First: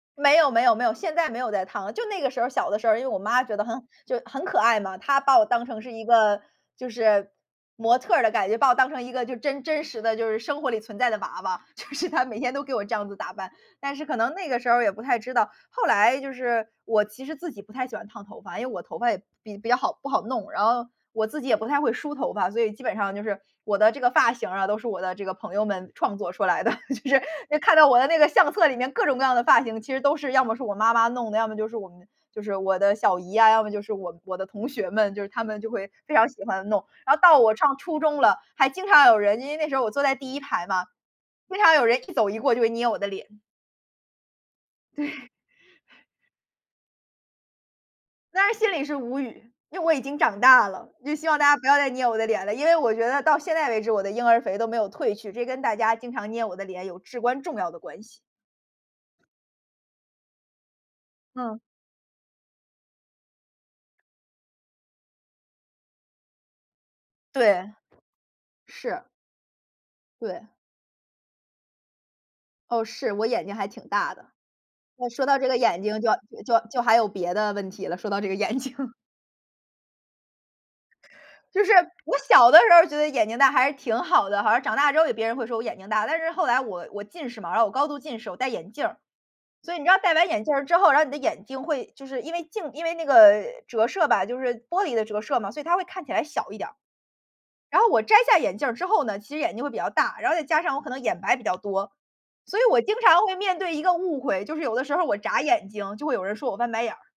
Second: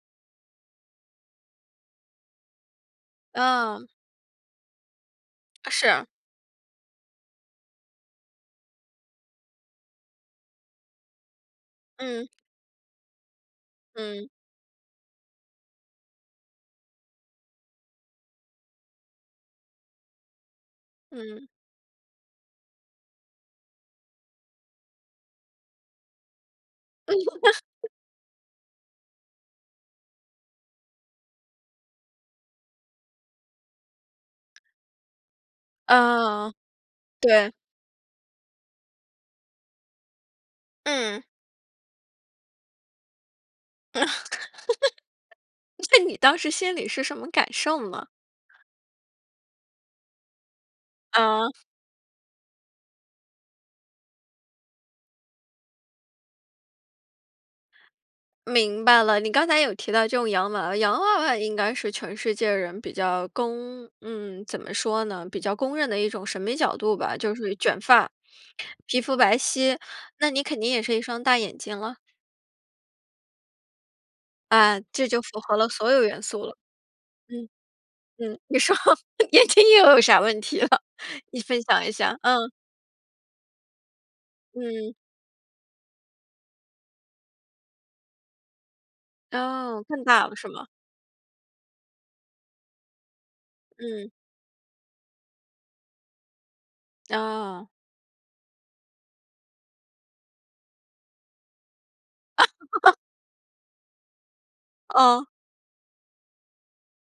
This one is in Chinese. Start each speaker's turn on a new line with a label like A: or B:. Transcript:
A: 没有没有没有，现在没有在烫了，就那个时候小的时候因为我妈觉得
B: 嗯。
A: 很就是很可爱嘛。她把我当
B: 啊，
A: 成是一
B: 是。
A: 个就是，模特儿的感觉，把我当成一个就真真实的就是生活里存在的娃娃，就是她
B: 嗯。
A: 每天都给我这样子打扮。但是可
B: 嗯。
A: 能那个时候儿也不太知道，后来就是我其实自己不太喜欢烫头发，因为我头发也比比较好不好弄。然后，我自
B: 嗯。
A: 己也不太会梳头发，所以基本上就是，我的这个发型儿啊，都是我的这个朋友们创作出来的。就是，看到 我的那个相册里面各种各样的发型其实都是要么是我妈妈弄的，要么就是我们就是我的小姨呀，要么就是我我的同学们，就是他们就会非常喜
B: 嗯，
A: 欢弄。然后到
B: 对。
A: 我上初中了，还经常有人因为那时候我坐在第1排嘛，
B: 嗯。
A: 经常有人一走一过就会捏我的脸。
B: 那
A: 对。
B: 你当时心里是什么感受呢？
A: 当然心里是无语，因为我已经长大了，就希望大
B: 嗯。
A: 家不要再捏我的脸了。因为我觉得到现在为止我的婴儿肥都没有褪去，这跟大家经常捏我的脸有至关重要的关系。
B: 明白了，你刚才有提到这种洋娃娃，洋娃娃应
A: 嗯。
B: 该是全世界人比较公嗯，怎么说呢？比较公认的一种审美角度吧，就是
A: 对。
B: 卷发，皮
A: 是。
B: 肤白皙，那你
A: 对。
B: 肯定也是一双大眼睛了？
A: 哦，是，我眼睛还挺大的。
B: 啊，这
A: 那
B: 就
A: 说到
B: 符
A: 这
B: 合
A: 个
B: 了
A: 眼
B: 所
A: 睛
B: 有
A: 就
B: 元素了。
A: 就就还有别
B: 嗯，
A: 的问题了，说到这个
B: 嗯。
A: 眼
B: 你说，
A: 睛。
B: 眼睛又有啥问题了？你分
A: 就是，
B: 享一下，
A: 我
B: 啊。
A: 小的时候觉得眼睛大还是挺好的，好像长大
B: 嗯。
A: 之后别人会说我眼睛大。但是后来我我近视嘛，然后我高度近视，我戴眼镜儿。所以你
B: 哦，
A: 知道
B: 更
A: 戴完
B: 大了
A: 眼
B: 是
A: 镜
B: 吗？
A: 之后然后你的眼睛会就是因为镜因为那个呃，折射
B: 嗯。
A: 吧，就是玻璃的折射嘛，所以它会看起来小一点儿。
B: 哦。
A: 然后我摘下眼镜儿之后呢，其实眼睛会比较大。然后再加上我可能眼白比较多，所以我经 常会面对一个误会，就是有的时候我
B: 嗯。
A: 眨眼睛，就会有人说我翻白眼儿。